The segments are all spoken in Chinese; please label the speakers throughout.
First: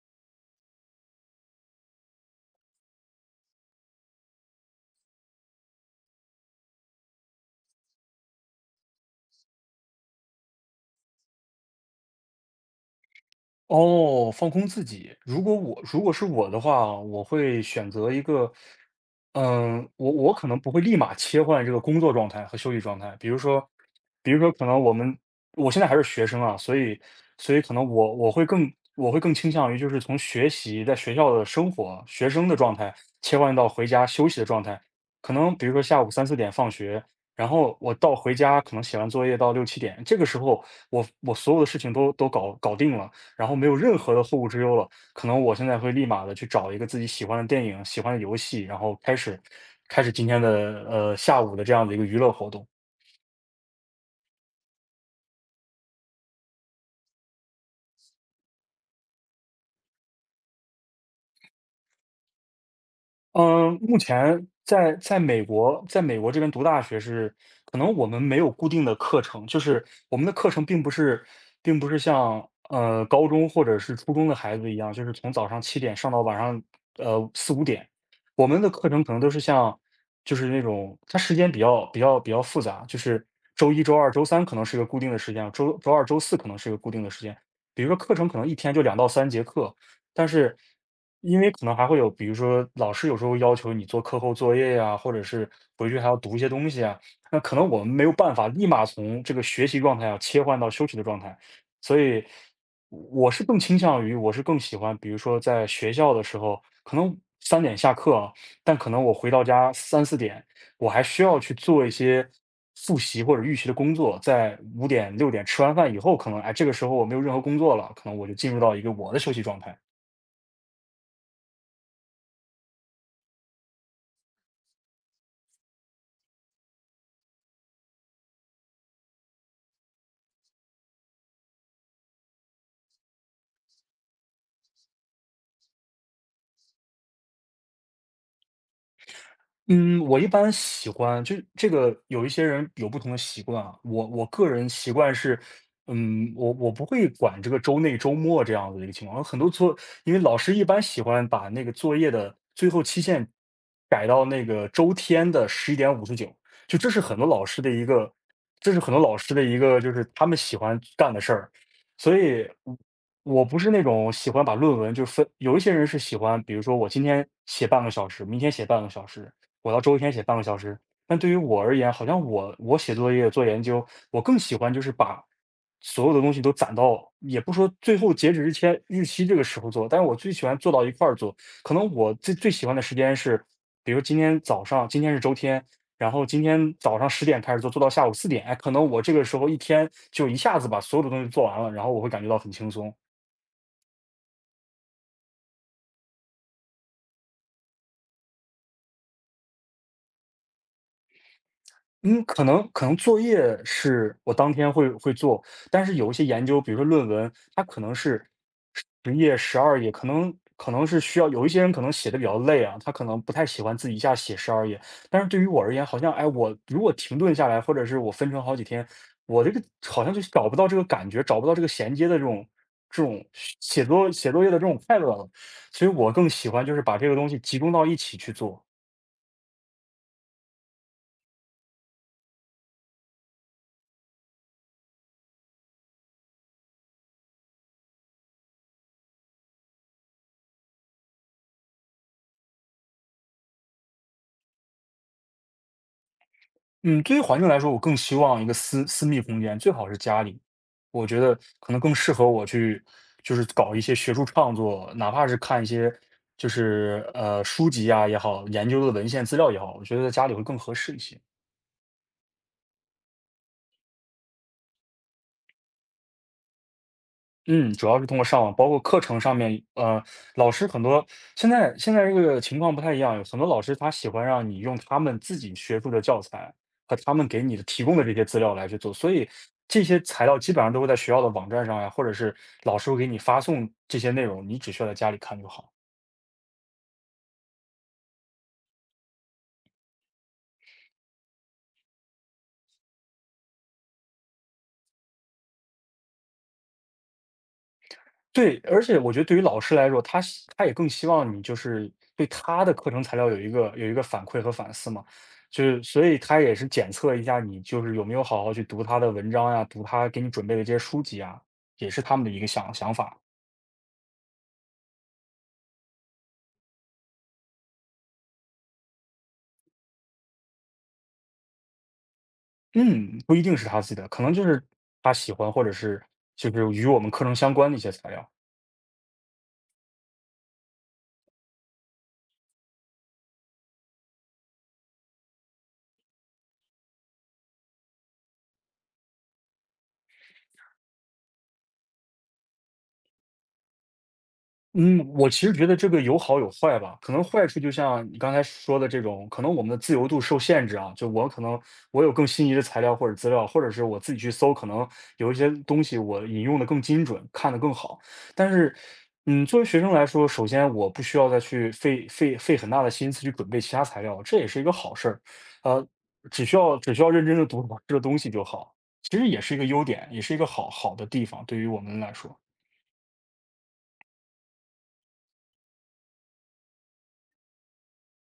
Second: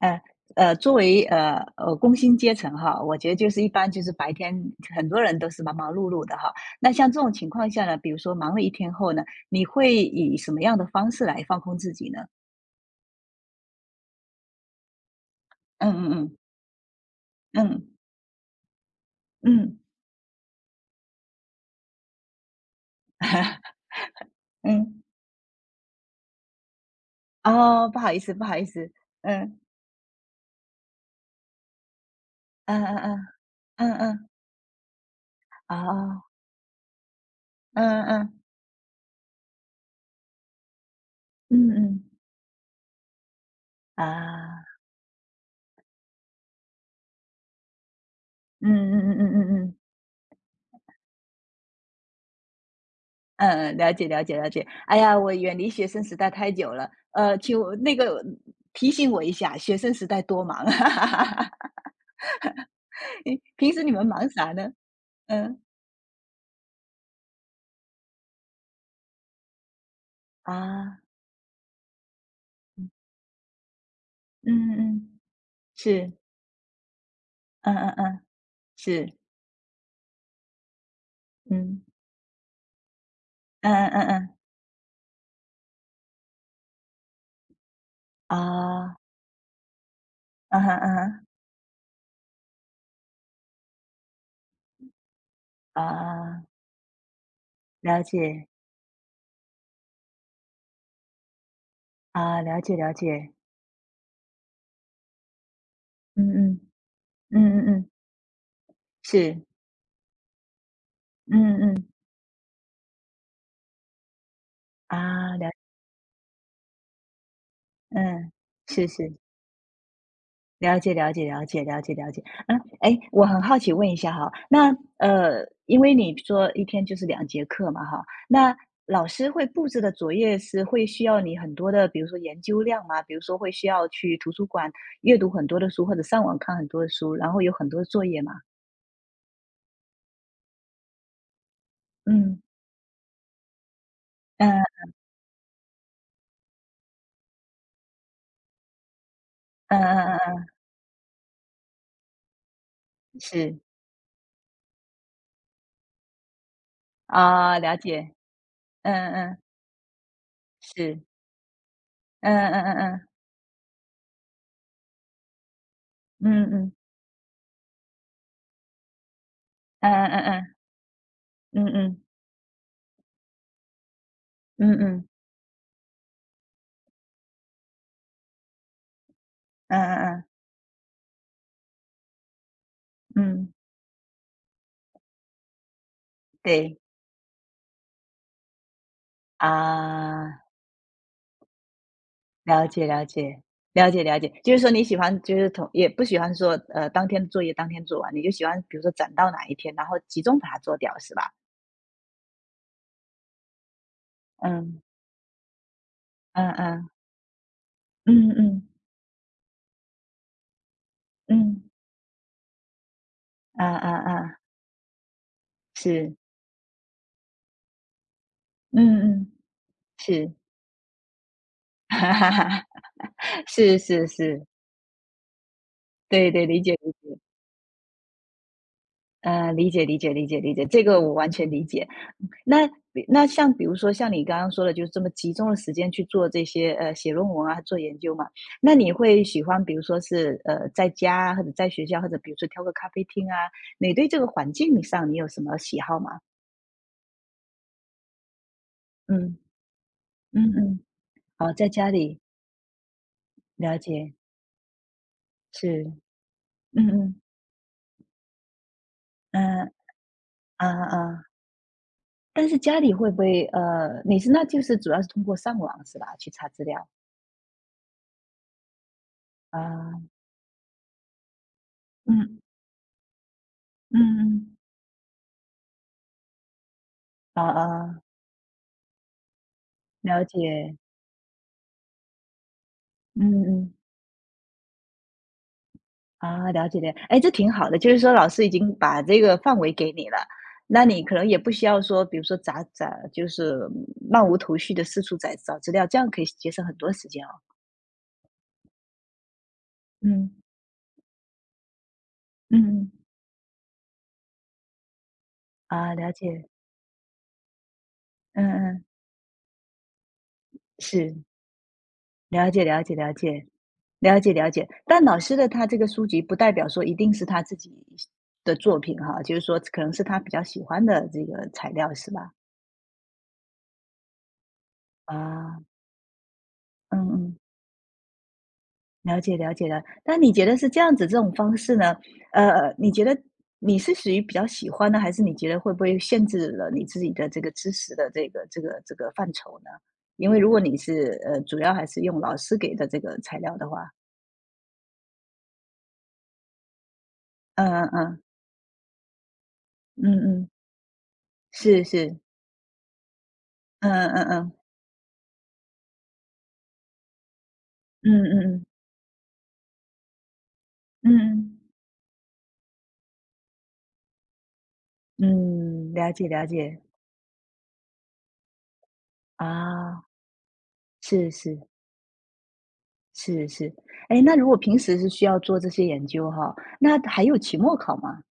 Speaker 1: 呃作为工薪阶层哈，我觉得就是一般就是白天很多人都是忙忙碌碌的哈。那像这种情况下呢，比如说忙了一天后呢，你会以什么样的方式来放空自己呢？
Speaker 2: 哦，放空自己。如果我
Speaker 1: 嗯
Speaker 2: 如
Speaker 1: 嗯
Speaker 2: 果是
Speaker 1: 嗯
Speaker 2: 我的话，我会
Speaker 1: 嗯
Speaker 2: 选择一个，
Speaker 1: 嗯
Speaker 2: 我可能不会立马切换这个工作状态和休息状态。比如说，可能我
Speaker 1: 嗯。
Speaker 2: 们我现在还是学生啊，所以可能
Speaker 1: 哦，不好
Speaker 2: 我
Speaker 1: 意
Speaker 2: 我
Speaker 1: 思不
Speaker 2: 会
Speaker 1: 好意
Speaker 2: 更
Speaker 1: 思，
Speaker 2: 我会更倾
Speaker 1: 嗯
Speaker 2: 向于就是从学习在学校的生活学生的状
Speaker 1: 嗯
Speaker 2: 态
Speaker 1: 嗯嗯
Speaker 2: 切换到回
Speaker 1: 嗯
Speaker 2: 家
Speaker 1: 嗯，
Speaker 2: 休息的状态。可能比如说下午
Speaker 1: 哦，
Speaker 2: 三四点放学，然后
Speaker 1: 嗯
Speaker 2: 我到
Speaker 1: 嗯
Speaker 2: 回
Speaker 1: 嗯
Speaker 2: 家可能写完作业到六七点，这个时候我所有的
Speaker 1: 嗯，
Speaker 2: 事情
Speaker 1: 嗯
Speaker 2: 都搞定了。然后没有任何的后顾之
Speaker 1: 啊，
Speaker 2: 忧了。可能我现在会立马的去找一个自己喜欢的电影、喜欢的游戏，
Speaker 1: 嗯
Speaker 2: 然后
Speaker 1: 嗯
Speaker 2: 开
Speaker 1: 嗯
Speaker 2: 始
Speaker 1: 嗯嗯嗯。
Speaker 2: 开始今天的，呃，下午的这样的一个娱乐活动。
Speaker 1: 嗯，了解了解了解。哎呀，我远离学生时代太久了，请我那个提醒我一下，学生时代多忙啊，诶，平
Speaker 2: 嗯，
Speaker 1: 时你
Speaker 2: 目
Speaker 1: 们忙
Speaker 2: 前
Speaker 1: 啥呢？
Speaker 2: 在美
Speaker 1: 嗯，
Speaker 2: 国，在美国这边读大学是，可能我们没有固定的课程，就是我们的课程并不
Speaker 1: 啊，
Speaker 2: 是，并不是像高中或者是初中的孩子
Speaker 1: 嗯
Speaker 2: 一样，就是
Speaker 1: 嗯，
Speaker 2: 从早上七点上
Speaker 1: 是，
Speaker 2: 到晚上四五
Speaker 1: 嗯
Speaker 2: 点，
Speaker 1: 嗯嗯，
Speaker 2: 我们的课程可
Speaker 1: 是，
Speaker 2: 能都是像，就是那种它时间比
Speaker 1: 嗯，
Speaker 2: 较比较比较复杂，就是
Speaker 1: 嗯
Speaker 2: 周一
Speaker 1: 嗯
Speaker 2: 周
Speaker 1: 嗯
Speaker 2: 二周
Speaker 1: 嗯，
Speaker 2: 三可能是一个固定的时间，周二周四可能是一个固定的时间，比如说课程可能一天就
Speaker 1: 啊，
Speaker 2: 两到三节课，但是
Speaker 1: 嗯哼嗯哼
Speaker 2: 因为可能还会有，比如说老师有时候要求你做课后作业呀，或者是回去还要读一
Speaker 1: 啊，
Speaker 2: 些东西啊，那可能我们
Speaker 1: 了
Speaker 2: 没有办法
Speaker 1: 解，
Speaker 2: 立马从这个学习状态啊切换到休息的状态，所以
Speaker 1: 啊，了解了解，
Speaker 2: 我是更喜欢，比如说在学校的
Speaker 1: 嗯
Speaker 2: 时
Speaker 1: 嗯，
Speaker 2: 候，可能
Speaker 1: 嗯
Speaker 2: 三
Speaker 1: 嗯
Speaker 2: 点
Speaker 1: 嗯，
Speaker 2: 下课啊，但可能我回到
Speaker 1: 是，
Speaker 2: 家三四点，我还需要去
Speaker 1: 嗯
Speaker 2: 做
Speaker 1: 嗯，
Speaker 2: 一些复习或者预习的工作，在五点六
Speaker 1: 啊，
Speaker 2: 点
Speaker 1: 了
Speaker 2: 吃完饭以后，可能哎，这个时候我没有任何工作了，可能我
Speaker 1: 嗯，
Speaker 2: 就进入到一
Speaker 1: 是
Speaker 2: 个我
Speaker 1: 是。
Speaker 2: 的休息状态。
Speaker 1: 了解，了解，了解，了解，了解。嗯，哎，我很好奇问一下哈，那因为你说一天就是两节课嘛哈，那老师会布置的作业是会需要你很多的，比如说研究量吗？比如说会需要去图书馆阅读很多的书，或者上网看很多的书，然后有很多作业吗？
Speaker 2: 嗯，我一般喜欢就这个有一
Speaker 1: 嗯
Speaker 2: 些人有不同的习惯啊，我个人
Speaker 1: 嗯
Speaker 2: 习惯是，我不会管这个周内周末这样子的一个情况，很多作
Speaker 1: 嗯
Speaker 2: 因
Speaker 1: 嗯嗯
Speaker 2: 为老
Speaker 1: 嗯，
Speaker 2: 师一般喜欢把那个作业的最后期限
Speaker 1: 是
Speaker 2: 改到那个周天的11:59，就这是很多老
Speaker 1: 啊，
Speaker 2: 师的
Speaker 1: 了
Speaker 2: 一
Speaker 1: 解，
Speaker 2: 个，这是很多
Speaker 1: 嗯
Speaker 2: 老师
Speaker 1: 嗯
Speaker 2: 的一个就是他们喜欢
Speaker 1: 是，
Speaker 2: 干的事儿，所
Speaker 1: 嗯
Speaker 2: 以
Speaker 1: 嗯
Speaker 2: 我
Speaker 1: 嗯
Speaker 2: 我不是那种喜欢把论文就分，有一些人是喜欢，
Speaker 1: 嗯嗯
Speaker 2: 比如说
Speaker 1: 嗯
Speaker 2: 我今天写半个小时，明天写半个小时，我要
Speaker 1: 嗯
Speaker 2: 周一天写半个
Speaker 1: 嗯
Speaker 2: 小时。但对于我
Speaker 1: 嗯嗯
Speaker 2: 而言，
Speaker 1: 嗯
Speaker 2: 好像我写作业、做研究，我更喜
Speaker 1: 嗯
Speaker 2: 欢就是
Speaker 1: 嗯
Speaker 2: 把所有的东西都攒到，也不说最后截止日期这个时候
Speaker 1: 嗯
Speaker 2: 做，但是我
Speaker 1: 嗯
Speaker 2: 最喜欢做到一块儿做。可能我最喜欢的时间是，
Speaker 1: 嗯，
Speaker 2: 比如今天早上，今天是周天，然后今天
Speaker 1: 对。
Speaker 2: 早上10点开始做，做到下午四点，哎，可能我这个时候一天就一
Speaker 1: 啊，
Speaker 2: 下子把所有的东西做完了，然后我会感觉到很
Speaker 1: 了
Speaker 2: 轻
Speaker 1: 解
Speaker 2: 松。
Speaker 1: 了解，了解了解。就是说你喜欢就是同也不喜欢说，当天作业当天做完，你就喜欢比如说攒到哪一天，然后集中把它做掉，是吧？
Speaker 2: 可能作业是我当天
Speaker 1: 嗯，
Speaker 2: 会做，但是有一些研
Speaker 1: 嗯
Speaker 2: 究，比如说
Speaker 1: 嗯，
Speaker 2: 论文，它可能是
Speaker 1: 嗯嗯
Speaker 2: 10页、十二页，可能是需要有一些
Speaker 1: 嗯，
Speaker 2: 人可能写的比较累啊，他可能不太喜
Speaker 1: 嗯
Speaker 2: 欢自
Speaker 1: 嗯
Speaker 2: 己一下写
Speaker 1: 嗯，
Speaker 2: 十二页。但是对于我而言，好像，
Speaker 1: 是，
Speaker 2: 哎，我如果停顿下来，或者是我分成好几天，
Speaker 1: 嗯嗯，
Speaker 2: 我这个好
Speaker 1: 是，
Speaker 2: 像就 是
Speaker 1: 是
Speaker 2: 找不到这个感觉，找不到这个衔接
Speaker 1: 哈
Speaker 2: 的这
Speaker 1: 哈
Speaker 2: 种
Speaker 1: 哈，
Speaker 2: 这种
Speaker 1: 是
Speaker 2: 写
Speaker 1: 是
Speaker 2: 作写作
Speaker 1: 是，
Speaker 2: 业的这种快乐了。所以我更
Speaker 1: 对对，
Speaker 2: 喜
Speaker 1: 理
Speaker 2: 欢就
Speaker 1: 解
Speaker 2: 是
Speaker 1: 理
Speaker 2: 把这个
Speaker 1: 解。
Speaker 2: 东西集中到一起去做。
Speaker 1: 理解理解理解理解，这个我完全理解。那那像比如说像你刚刚说的，就是这么集中的时间去做这些写论文啊，做研究嘛。那你会喜欢，比如说是在家啊或者在学校，或者比如说挑个咖啡厅啊，你对这个环境上你有什么喜好吗？
Speaker 2: 嗯，对于环境来说，我更希望一个私密
Speaker 1: 嗯
Speaker 2: 空间，最好是家里。
Speaker 1: 嗯嗯，
Speaker 2: 我觉得
Speaker 1: 哦，在
Speaker 2: 可能
Speaker 1: 家
Speaker 2: 更适
Speaker 1: 里
Speaker 2: 合我去，就是搞
Speaker 1: 了
Speaker 2: 一些学
Speaker 1: 解
Speaker 2: 术创作，哪怕是看一
Speaker 1: 是，
Speaker 2: 些就
Speaker 1: 嗯
Speaker 2: 是
Speaker 1: 嗯
Speaker 2: 书籍啊也好，研究的文献资料也
Speaker 1: 嗯
Speaker 2: 好，我觉得在家里会更
Speaker 1: 啊
Speaker 2: 合适一些。
Speaker 1: 啊，但是家里会不会你是那就是主要是通过上网是吧，去查资料
Speaker 2: 嗯，主要是通过上网，包括课程上面，
Speaker 1: 啊，
Speaker 2: 老师很多现在这
Speaker 1: 嗯
Speaker 2: 个情况不太一样，有很多老师他
Speaker 1: 嗯
Speaker 2: 喜欢让
Speaker 1: 嗯，
Speaker 2: 你用他们自己学术的教材和他们
Speaker 1: 啊，
Speaker 2: 给你的提供
Speaker 1: 啊，
Speaker 2: 的这些资料来去做，所以这些
Speaker 1: 了
Speaker 2: 材料基本上
Speaker 1: 解，
Speaker 2: 都会在学校的网站上呀，或者是老师会给你发
Speaker 1: 嗯
Speaker 2: 送
Speaker 1: 嗯，
Speaker 2: 这些内容，你只需要在家里看就好。
Speaker 1: 啊，了解了，哎，这挺好的，就是说老师已经把这个范围给你了，那你可能也不需要说，比如说杂杂，就是漫无头绪的四处在找资料，这样可以节省很多时间哦。
Speaker 2: 对，而且我觉得对于老师来说，他希他也更希望你就是对
Speaker 1: 嗯
Speaker 2: 他的
Speaker 1: 嗯
Speaker 2: 课
Speaker 1: 嗯，
Speaker 2: 程材料有一个反馈和反思嘛，就是
Speaker 1: 啊，
Speaker 2: 所
Speaker 1: 了
Speaker 2: 以他
Speaker 1: 解，
Speaker 2: 也是检测一下你就是有没有好
Speaker 1: 嗯
Speaker 2: 好去读
Speaker 1: 嗯，
Speaker 2: 他的文章呀，读他给你准备的这些书
Speaker 1: 是，
Speaker 2: 籍啊，也是他们的一个
Speaker 1: 了解
Speaker 2: 想
Speaker 1: 了
Speaker 2: 想
Speaker 1: 解了
Speaker 2: 法。
Speaker 1: 解了解了解，但老师的他这个书籍不代表说一定是他自己的作品哈，就是说可能是他比较喜欢的这个材料是吧？
Speaker 2: 嗯，不一定是他自己的，可能就是他喜欢
Speaker 1: 啊，
Speaker 2: 或者是就是与我
Speaker 1: 嗯
Speaker 2: 们课程
Speaker 1: 嗯。
Speaker 2: 相关的一些材料。
Speaker 1: 了解了解了，但你觉得是这样子这种方式呢？你觉得你是属于比较喜欢呢，还是你觉得会不会限制了你自己的这个知识的这个范畴呢？因为如果你是主要还是用老师给的这个材料的话，
Speaker 2: 嗯，我其实觉得这个有好有坏吧。可能坏处就
Speaker 1: 嗯
Speaker 2: 像你
Speaker 1: 嗯
Speaker 2: 刚才说的这种，可能我们的自
Speaker 1: 嗯
Speaker 2: 由度
Speaker 1: 嗯
Speaker 2: 受
Speaker 1: 嗯，
Speaker 2: 限制啊。就我可能
Speaker 1: 是
Speaker 2: 我有
Speaker 1: 是，
Speaker 2: 更心仪的材料或者资料，或者是
Speaker 1: 嗯
Speaker 2: 我自己
Speaker 1: 嗯
Speaker 2: 去
Speaker 1: 嗯
Speaker 2: 搜，可能有一些东西我引用的更精准，看得更好。
Speaker 1: 嗯嗯
Speaker 2: 但
Speaker 1: 嗯
Speaker 2: 是，作为学生来说，首先我不需要再
Speaker 1: 嗯，
Speaker 2: 去费很大的心思去准备其他材料，这也是一个好事儿。呃，
Speaker 1: 嗯，了解
Speaker 2: 只
Speaker 1: 了
Speaker 2: 需要
Speaker 1: 解
Speaker 2: 只需要认真的读老师的东西就好，其实也是一个优
Speaker 1: 啊，
Speaker 2: 点，也是一个好好的地
Speaker 1: 是
Speaker 2: 方，对于
Speaker 1: 是
Speaker 2: 我们来说。
Speaker 1: 是是，哎，那如果平时是需要做这些研究哈，那还有期末考吗？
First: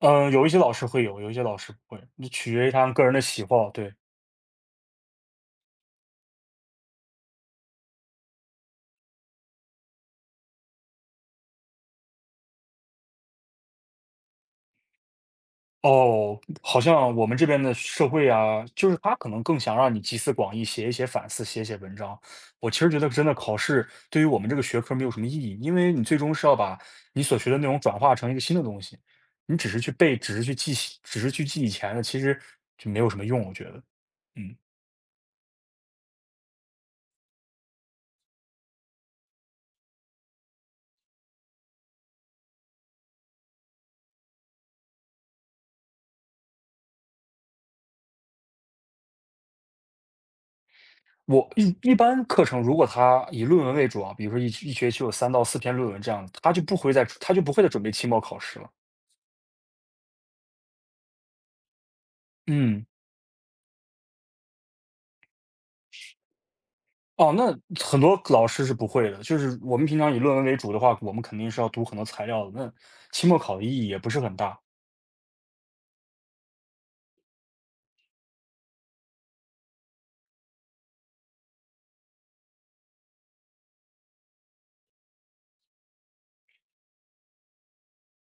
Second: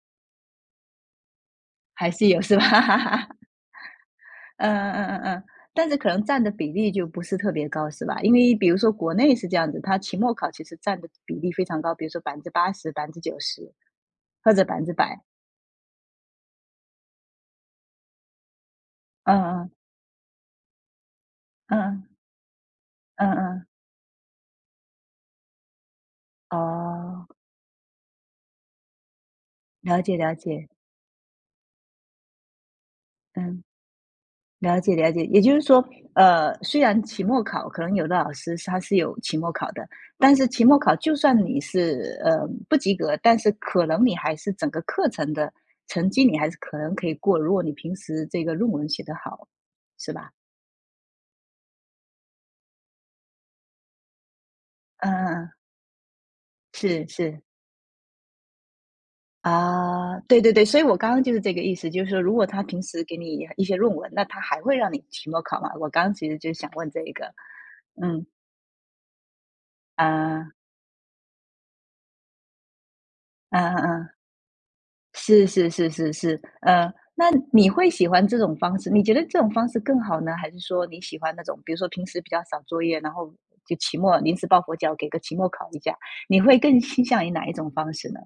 Speaker 2: 嗯，有一些老师会有，有一些老师不会，
Speaker 1: 还
Speaker 2: 那
Speaker 1: 是有
Speaker 2: 取
Speaker 1: 是吧？
Speaker 2: 决于他个人的 喜好，对。
Speaker 1: 嗯嗯嗯嗯嗯，但是可能占的比例就不是特别高，是吧？因为比如说国内是这样子，它期末考其实占的比例非常高，比如说80%、90%或者100%。
Speaker 2: 哦，好像我们这边的社会啊，就是他可
Speaker 1: 嗯
Speaker 2: 能更
Speaker 1: 嗯
Speaker 2: 想让你集思广益，写一写反思，写一写文
Speaker 1: 嗯
Speaker 2: 章。我其实觉得真
Speaker 1: 嗯
Speaker 2: 的
Speaker 1: 嗯
Speaker 2: 考
Speaker 1: 嗯，
Speaker 2: 试对于我们这个学科没有什么意义，因为你最终是要把你
Speaker 1: 哦，
Speaker 2: 所学的内容转化成一个新的东西，你只是去
Speaker 1: 了解
Speaker 2: 背，
Speaker 1: 了
Speaker 2: 只是去
Speaker 1: 解，
Speaker 2: 记，只是去记以前的，其实就没有什么用，我
Speaker 1: 嗯。
Speaker 2: 觉得。嗯。
Speaker 1: 了解了解，也就是说，虽然期末考可能有的老师他是有期末考的，但是期末考就算你是不及格，但是可能你还是整个课程的成绩你还是可能可以过，如果你平时这个论文写得好，是吧？
Speaker 2: 我一般课程如果他以论文为主啊，比如说一学期有三到
Speaker 1: 嗯嗯，嗯
Speaker 2: 四篇论文这样，他就不会再
Speaker 1: 是
Speaker 2: 他就
Speaker 1: 是
Speaker 2: 不会再准备期末考试了。
Speaker 1: 啊，对对对，所以我刚刚就是这个意思，就是说如果他平
Speaker 2: 嗯，
Speaker 1: 时给你一些论文，那他还会让你期末考吗？我刚刚其实就想问这一个，
Speaker 2: 哦，那很多
Speaker 1: 嗯
Speaker 2: 老师是不会的，就是我们平常以论文
Speaker 1: 啊
Speaker 2: 为主的话，我们肯定是要读很多材料的，那期末考
Speaker 1: 啊
Speaker 2: 的意义也
Speaker 1: 啊。
Speaker 2: 不是
Speaker 1: 嗯
Speaker 2: 很大。
Speaker 1: 是是是是是，那你会喜欢这种方式？你觉得这种方式更好呢，还是说你喜欢那种，比如说平时比较少作业，然后就期末临时抱佛脚，给个期末考一下，你会更倾向于哪一种方式呢？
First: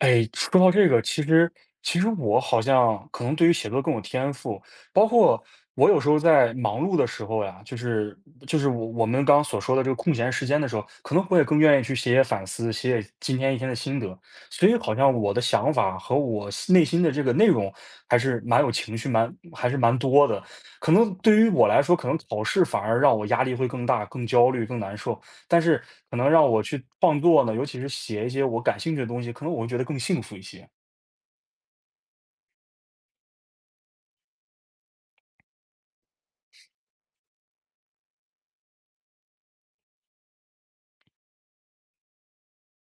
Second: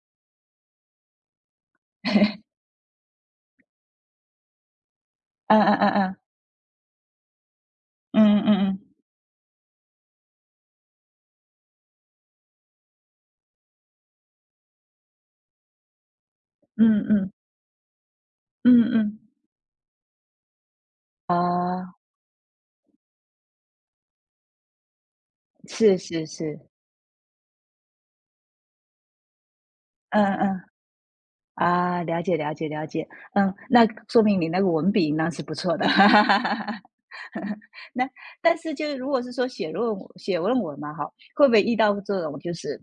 Speaker 2: 哎，说到这个，其实我 好像可能对于写作更有天赋，包括
Speaker 1: 嗯嗯
Speaker 2: 我有时
Speaker 1: 嗯
Speaker 2: 候在忙碌的时候呀，就是
Speaker 1: 嗯
Speaker 2: 就
Speaker 1: 嗯
Speaker 2: 是我
Speaker 1: 嗯
Speaker 2: 我们刚刚所说的这个空闲时间的时候，可能我也更愿意去写写反思，写写今天一天的心得，所以好像我的想法和我心内心
Speaker 1: 嗯
Speaker 2: 的这
Speaker 1: 嗯
Speaker 2: 个内容还是蛮有
Speaker 1: 嗯嗯，
Speaker 2: 情绪，
Speaker 1: 嗯
Speaker 2: 蛮还是蛮多的。可能对于我来
Speaker 1: 啊，
Speaker 2: 说，可能考试反而让我压力会更大、更焦虑、更难受。但是
Speaker 1: 是
Speaker 2: 可
Speaker 1: 是
Speaker 2: 能让
Speaker 1: 是，
Speaker 2: 我去创作呢，尤其是写一些我感兴趣的东西，可能我会觉得更幸
Speaker 1: 嗯
Speaker 2: 福一
Speaker 1: 嗯。
Speaker 2: 些。
Speaker 1: 啊，了解了解了解，嗯，那说明你那个文笔那是不错的，那但是就是如果是说写论文写论文嘛，哈，会不会遇到这种就是，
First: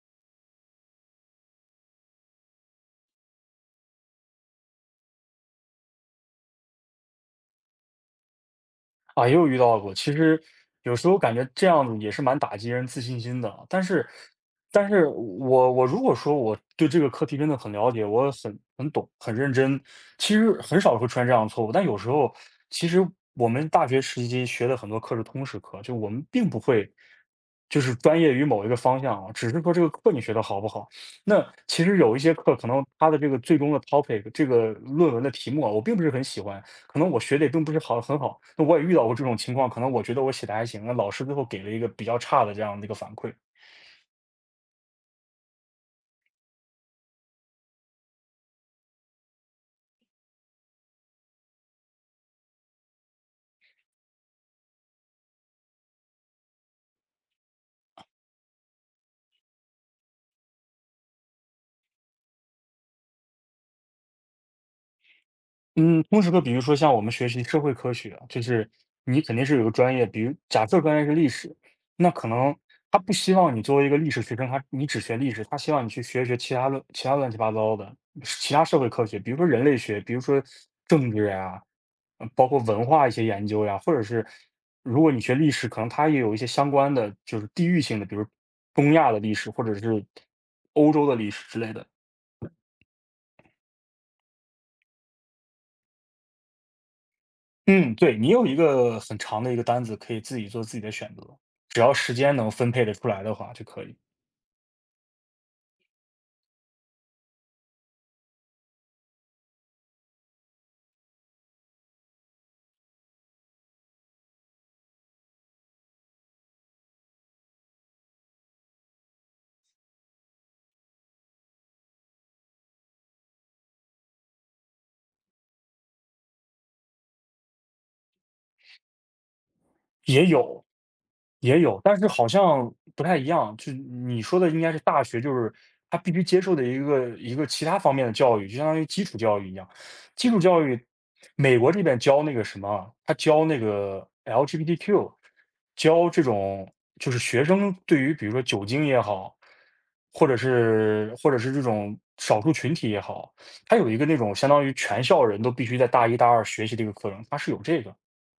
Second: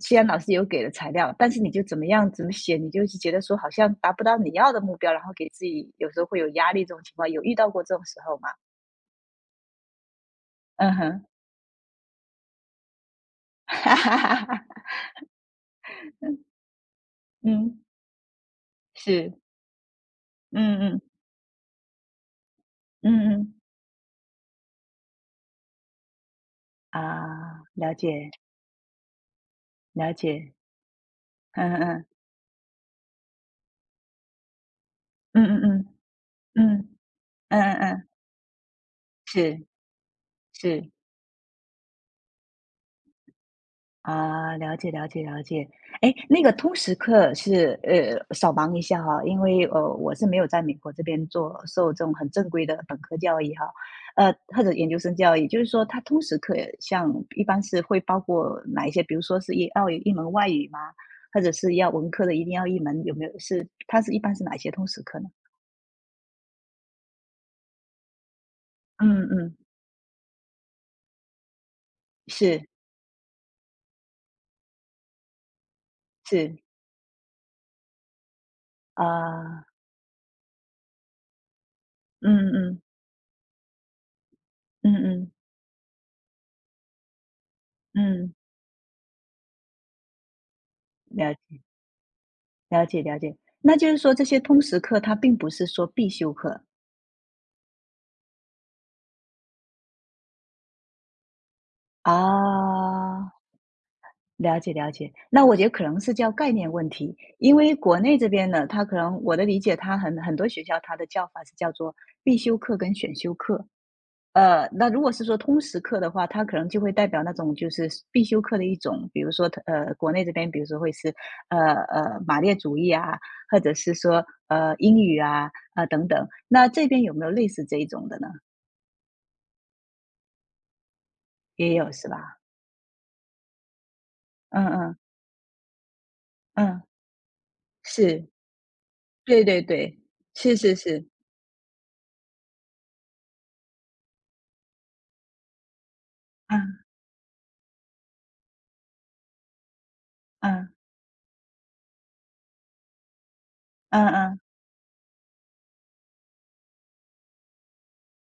Speaker 1: 虽然老师有给了材料，但是你就怎么样怎么写，你就是觉得说好像达不到你要的目标，然后给自己有时候会有压力这种情况，有遇到过这种时候吗？
Speaker 2: 啊，也有遇到过。其实
Speaker 1: 嗯
Speaker 2: 有时候
Speaker 1: 哼，
Speaker 2: 感觉这样子也是蛮打击人自信心的啊。但是，但 是我如果说我对这个课题真的很
Speaker 1: 嗯，
Speaker 2: 了解，我很懂，
Speaker 1: 是，
Speaker 2: 很认真，其实
Speaker 1: 嗯
Speaker 2: 很少
Speaker 1: 嗯
Speaker 2: 会出现这样的错误。但有时候，其实
Speaker 1: 嗯
Speaker 2: 我
Speaker 1: 嗯，
Speaker 2: 们大学时期学的很多课是通识课，就我们并不会。
Speaker 1: 啊，
Speaker 2: 就
Speaker 1: 了
Speaker 2: 是专
Speaker 1: 解
Speaker 2: 业于某一个方向啊，只是说这个
Speaker 1: 了
Speaker 2: 课你学的
Speaker 1: 解，
Speaker 2: 好不好。那
Speaker 1: 嗯
Speaker 2: 其实
Speaker 1: 嗯
Speaker 2: 有一些课，可能它的这个最终的 topic，这个论文的
Speaker 1: 嗯
Speaker 2: 题
Speaker 1: 嗯
Speaker 2: 目啊，我
Speaker 1: 嗯
Speaker 2: 并不是很喜欢，
Speaker 1: 嗯
Speaker 2: 可能我学的也
Speaker 1: 嗯
Speaker 2: 并不是
Speaker 1: 嗯
Speaker 2: 好
Speaker 1: 嗯，
Speaker 2: 很好，那我也遇到过这种情
Speaker 1: 是
Speaker 2: 况，可能我觉得我写的还行，
Speaker 1: 是。
Speaker 2: 那老师最后给了一个比较差的这样的一个反馈。
Speaker 1: 啊，了解了解了解。哎，那个通识课是少忙一下哈，因为我是没有在美国这边受这种很正规的本科教育哈，或者研究生教育，就是说它通识课像一般是会包括哪一些？比如说是一要有一门外语吗？或者是要文科的一定要一门？有没有是它是一般是哪些通识课呢？
Speaker 2: 嗯，通识课，比如说像我们学习社会科学啊，就是你
Speaker 1: 嗯
Speaker 2: 肯定
Speaker 1: 嗯，
Speaker 2: 是有个专业，比如假设专业是历史，那可能
Speaker 1: 是
Speaker 2: 他不希望你作为一个历史学生，你只学历史，他希望你去学一学其
Speaker 1: 是
Speaker 2: 他乱其他乱七八糟的，其他社会科学，比如说
Speaker 1: 啊，
Speaker 2: 人类学，比如说政治呀，呃
Speaker 1: 嗯
Speaker 2: 包括
Speaker 1: 嗯
Speaker 2: 文化一些研究呀，或者是
Speaker 1: 嗯
Speaker 2: 如果你
Speaker 1: 嗯
Speaker 2: 学历史，可能它也有一些相关的，就是地域性的，比如
Speaker 1: 嗯，
Speaker 2: 东亚的历史或者是欧洲的历史之
Speaker 1: 了
Speaker 2: 类的。
Speaker 1: 了解了解，那就是说这些通识课它并不是说必修课。
Speaker 2: 嗯，对，你有一个很长的一个单子，可以自己做自己的选择，只要时间能分配得出来
Speaker 1: 啊，
Speaker 2: 的话就可以。
Speaker 1: 了解了解，那我觉得可能是叫概念问题，因为国内这边呢，它可能我的理解，它很多学校它的叫法是叫做必修课跟选修课。那如果是说通识课的话，它可能就会代表那种就是必修课的一种，比如说国内这边比如说会是马列主义啊，或者是说英语啊啊、等等，那这边有没有类似这一种的呢？
Speaker 2: 也有，也
Speaker 1: 也
Speaker 2: 有，
Speaker 1: 有
Speaker 2: 但是
Speaker 1: 是
Speaker 2: 好
Speaker 1: 吧？
Speaker 2: 像不太一样。就你说的应
Speaker 1: 嗯
Speaker 2: 该是
Speaker 1: 嗯
Speaker 2: 大学，就是他必须接受的一
Speaker 1: 嗯，
Speaker 2: 个一个其他方面的
Speaker 1: 是，
Speaker 2: 教育，就相当于基础教
Speaker 1: 对
Speaker 2: 育一
Speaker 1: 对
Speaker 2: 样。
Speaker 1: 对，
Speaker 2: 基础
Speaker 1: 是
Speaker 2: 教
Speaker 1: 是
Speaker 2: 育，
Speaker 1: 是，
Speaker 2: 美国这边教那个什么，他教那个 LGBTQ，教这种
Speaker 1: 嗯
Speaker 2: 就是学生对于比如说酒精也好，或者
Speaker 1: 嗯
Speaker 2: 是或者是这种少数群体也好，他有一
Speaker 1: 嗯
Speaker 2: 个那种
Speaker 1: 嗯，
Speaker 2: 相当于全校人都必须在大一大二学习这个课程，他是有这个。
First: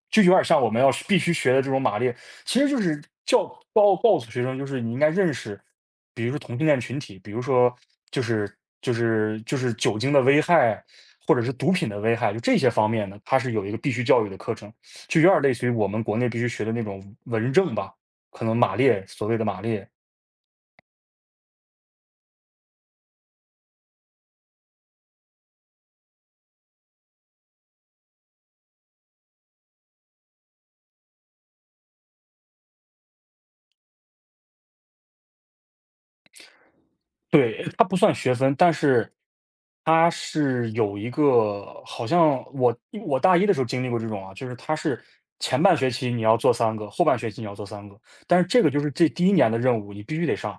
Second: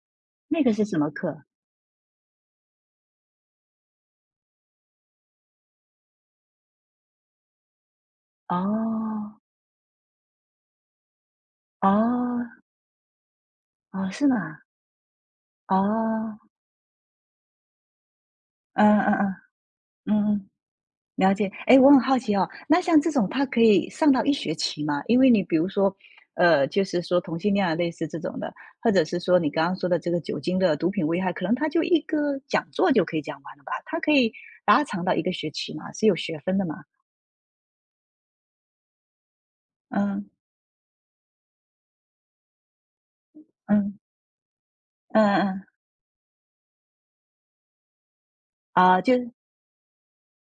Speaker 2: 就有点像
Speaker 1: 那
Speaker 2: 我
Speaker 1: 个
Speaker 2: 们
Speaker 1: 是
Speaker 2: 要
Speaker 1: 什
Speaker 2: 是
Speaker 1: 么
Speaker 2: 必须
Speaker 1: 课？
Speaker 2: 学的这种马列，其实就是教告诉学生，就是你应该认识，比如说同性恋群体，比如说就是就
Speaker 1: 哦
Speaker 2: 是就是酒精的危害，或者是毒品的危害，就
Speaker 1: 哦
Speaker 2: 这些方面呢，它是有一个必须
Speaker 1: 哦，
Speaker 2: 教
Speaker 1: 是
Speaker 2: 育
Speaker 1: 吗？
Speaker 2: 的课程，就有点类似于我们国内
Speaker 1: 哦，
Speaker 2: 必须学的那种文政吧，可能马
Speaker 1: 嗯
Speaker 2: 列
Speaker 1: 嗯
Speaker 2: 所
Speaker 1: 嗯
Speaker 2: 谓的马列，
Speaker 1: 嗯嗯，了解。哎，我很好奇哦，那像这种它可以上到一学期吗？因为你比如说，就是说同性恋啊，类似这种的，或者是说你刚刚说的这个酒精的毒品危害，可能它就一个讲座就可以讲完了吧？它可以拉长到一个学期吗？是有学分的吗？
Speaker 2: 对，它不算学分，但是它
Speaker 1: 嗯。
Speaker 2: 是有一个，好像我大一的时候经历
Speaker 1: 嗯，
Speaker 2: 过这种啊，就是它是
Speaker 1: 嗯嗯
Speaker 2: 前
Speaker 1: 嗯
Speaker 2: 半学期你要做三个，后半学期你要做三个，但是这个就是
Speaker 1: 啊，
Speaker 2: 这
Speaker 1: 就
Speaker 2: 第
Speaker 1: 是
Speaker 2: 一年的任务，你必须得上。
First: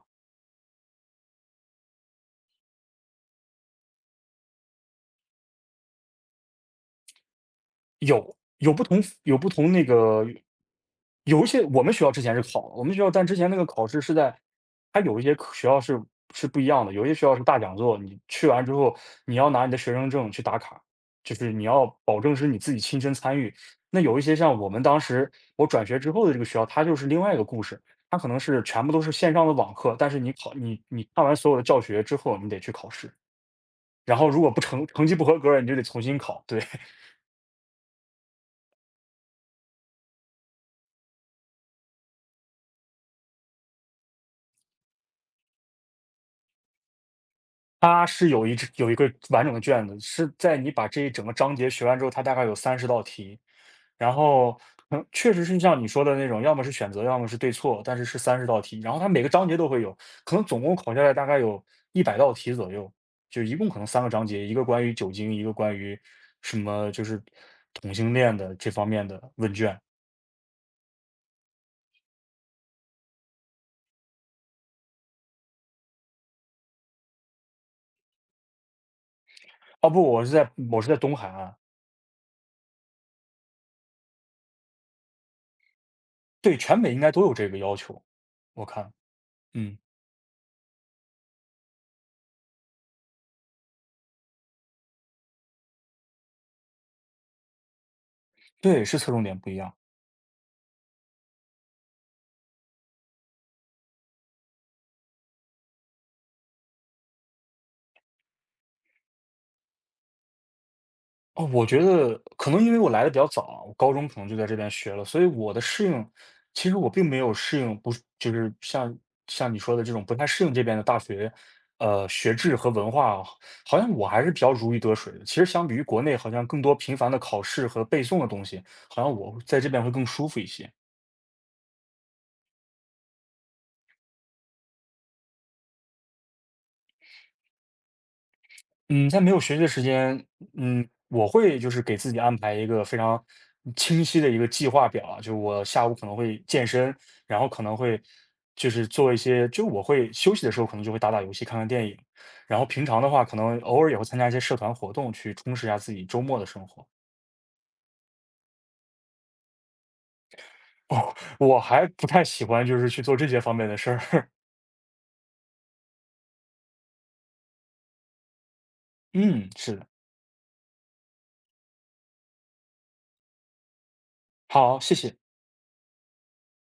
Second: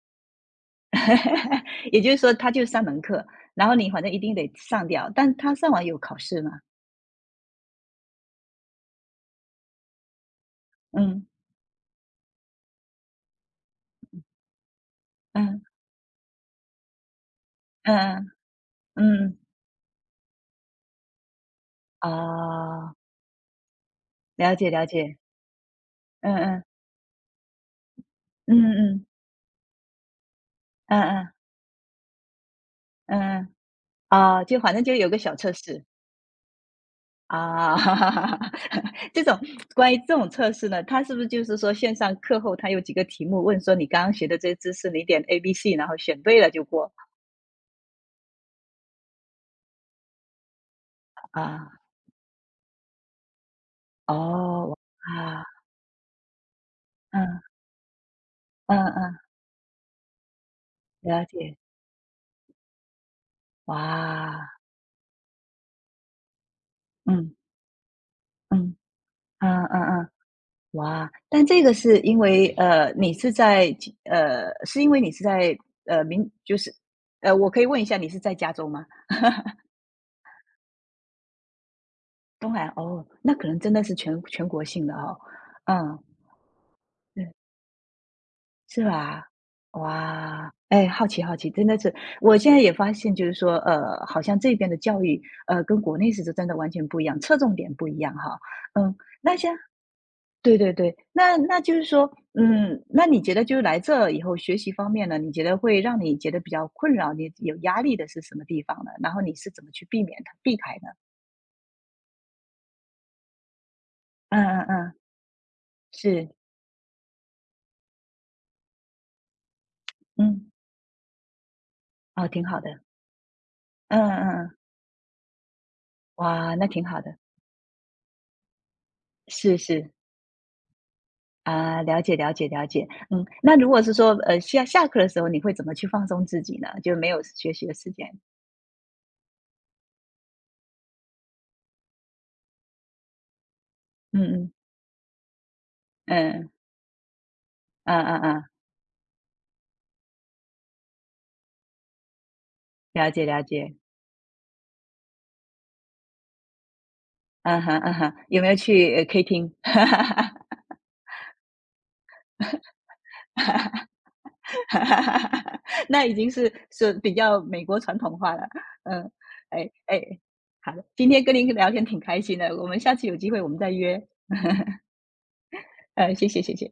Speaker 1: 也就是说，他就三门课，然后你反正一定得上掉，但他上完有考试嘛？
Speaker 2: 有，有不同那个
Speaker 1: 嗯
Speaker 2: 有一些我们学校但之前那个考试是在它有一些课
Speaker 1: 嗯
Speaker 2: 学校是不一样的，有一些学校是大讲座，你
Speaker 1: 嗯
Speaker 2: 去完之
Speaker 1: 嗯，
Speaker 2: 后，你
Speaker 1: 嗯，
Speaker 2: 要拿你的学生证去打卡，就是你要保证是你自己
Speaker 1: 啊，
Speaker 2: 亲身参与。那有一些
Speaker 1: 了
Speaker 2: 像我
Speaker 1: 解
Speaker 2: 们
Speaker 1: 了
Speaker 2: 当
Speaker 1: 解，
Speaker 2: 时我转学之后的
Speaker 1: 嗯
Speaker 2: 这个学
Speaker 1: 嗯，
Speaker 2: 校，它就是另外一个故事，它可能
Speaker 1: 嗯
Speaker 2: 是全部都
Speaker 1: 嗯，
Speaker 2: 是线上的网课，但是你考你
Speaker 1: 嗯
Speaker 2: 你看
Speaker 1: 嗯，
Speaker 2: 完所有的教学之后，你得去考试，
Speaker 1: 嗯
Speaker 2: 然后
Speaker 1: 啊，
Speaker 2: 如
Speaker 1: 哦
Speaker 2: 果不
Speaker 1: 就反正
Speaker 2: 成
Speaker 1: 就
Speaker 2: 成
Speaker 1: 有
Speaker 2: 绩
Speaker 1: 个
Speaker 2: 不
Speaker 1: 小
Speaker 2: 合格
Speaker 1: 测
Speaker 2: 儿你就得
Speaker 1: 试，
Speaker 2: 重新考，对。
Speaker 1: 啊，这种关于这种测试呢，它是不是就是说线上课后它有几个题目问说你刚刚学的这些知识，你点 ABC，然后选对了就过，
Speaker 2: 它是只有一个完整的卷子，是在你把这一整个章节
Speaker 1: 啊，
Speaker 2: 学完之后，它大概有三十道题。然后，
Speaker 1: 哦，
Speaker 2: 嗯，确
Speaker 1: 啊，
Speaker 2: 实是像你说的那种，要么是选择，要么是
Speaker 1: 嗯。
Speaker 2: 对错，但是是三十道
Speaker 1: 嗯
Speaker 2: 题。然后它
Speaker 1: 嗯，
Speaker 2: 每个章节都会有，可能总共考下来
Speaker 1: 了
Speaker 2: 大概
Speaker 1: 解。
Speaker 2: 有100道题左右，就一共可能三个章节，
Speaker 1: 哇，
Speaker 2: 一个关于酒精，一个关于什么就是
Speaker 1: 嗯
Speaker 2: 同性恋的这
Speaker 1: 嗯，
Speaker 2: 方面的问
Speaker 1: 嗯
Speaker 2: 卷。
Speaker 1: 嗯嗯，哇！但这个是因为你是在其是因为你是在就是我可以问一下你是在加州吗？
Speaker 2: 哦，不，我是在东海岸，
Speaker 1: 东海，哦，那可能真的是全国性的哦。嗯，
Speaker 2: 对，全美应该都
Speaker 1: 对，
Speaker 2: 有这个要求，我
Speaker 1: 是
Speaker 2: 看，
Speaker 1: 吧？
Speaker 2: 嗯，
Speaker 1: 哇，哎，好奇好奇，真的是，我现在也发现，就是说，好像这边的教育，跟国内是真的完全不一样，侧重点不一样哈。
Speaker 2: 对，
Speaker 1: 嗯，
Speaker 2: 是侧重
Speaker 1: 那
Speaker 2: 点不
Speaker 1: 像。
Speaker 2: 一样。
Speaker 1: 对对对，那就是说，嗯，那你觉得就是来这以后学习方面呢，你觉得会让你觉得比较困扰、你有压力的是什么地方呢？然后你是怎么去避免它、避开呢？
Speaker 2: 哦，我觉得可能因为我来的比较早啊我高中可能就
Speaker 1: 嗯
Speaker 2: 在这
Speaker 1: 嗯
Speaker 2: 边学
Speaker 1: 嗯，
Speaker 2: 了，所以我的适应，
Speaker 1: 是，
Speaker 2: 其实我并没有适应，不是就是像你说的这种不太适
Speaker 1: 嗯，
Speaker 2: 应这边的大学，
Speaker 1: 哦，
Speaker 2: 学
Speaker 1: 挺
Speaker 2: 制
Speaker 1: 好
Speaker 2: 和
Speaker 1: 的，
Speaker 2: 文化，好像
Speaker 1: 嗯
Speaker 2: 我还是比
Speaker 1: 嗯
Speaker 2: 较
Speaker 1: 嗯，
Speaker 2: 如鱼得水的。其实相比于国内，好像
Speaker 1: 哇，
Speaker 2: 更
Speaker 1: 那
Speaker 2: 多
Speaker 1: 挺
Speaker 2: 频
Speaker 1: 好
Speaker 2: 繁
Speaker 1: 的，
Speaker 2: 的考试和背诵的东西，好像我
Speaker 1: 是
Speaker 2: 在这边
Speaker 1: 是
Speaker 2: 会更舒服一些。
Speaker 1: 啊，了解了解了解，嗯，那如果是说下课的时候，你会怎么去放松自己呢？就没有学习的时间，
Speaker 2: 嗯，在没有学习的时间，嗯，我会就是给自己安排一个非常清晰
Speaker 1: 嗯
Speaker 2: 的一个
Speaker 1: 嗯
Speaker 2: 计划表啊，就我下午可能会
Speaker 1: 嗯
Speaker 2: 健身，然后可能
Speaker 1: 嗯
Speaker 2: 会
Speaker 1: 嗯嗯，
Speaker 2: 就是做一些，就我会休息的时候可能就会打打游戏、看看电影，然后平常
Speaker 1: 了
Speaker 2: 的
Speaker 1: 解
Speaker 2: 话，可
Speaker 1: 了
Speaker 2: 能
Speaker 1: 解，
Speaker 2: 偶尔也会参加一些社团活动，去充实一下自己周末的生活。
Speaker 1: 嗯哼嗯哼，有没有去K 厅？
Speaker 2: 哦，我还不太喜欢就是去做这 些方面的事儿。
Speaker 1: 哈，那已经是比较美国传统化了。嗯，
Speaker 2: 嗯，
Speaker 1: 哎
Speaker 2: 是的，
Speaker 1: 哎，好的，今天跟您聊天挺开心的，我们下次有机会我们再约。
Speaker 2: 好，谢谢。
Speaker 1: 谢谢谢谢。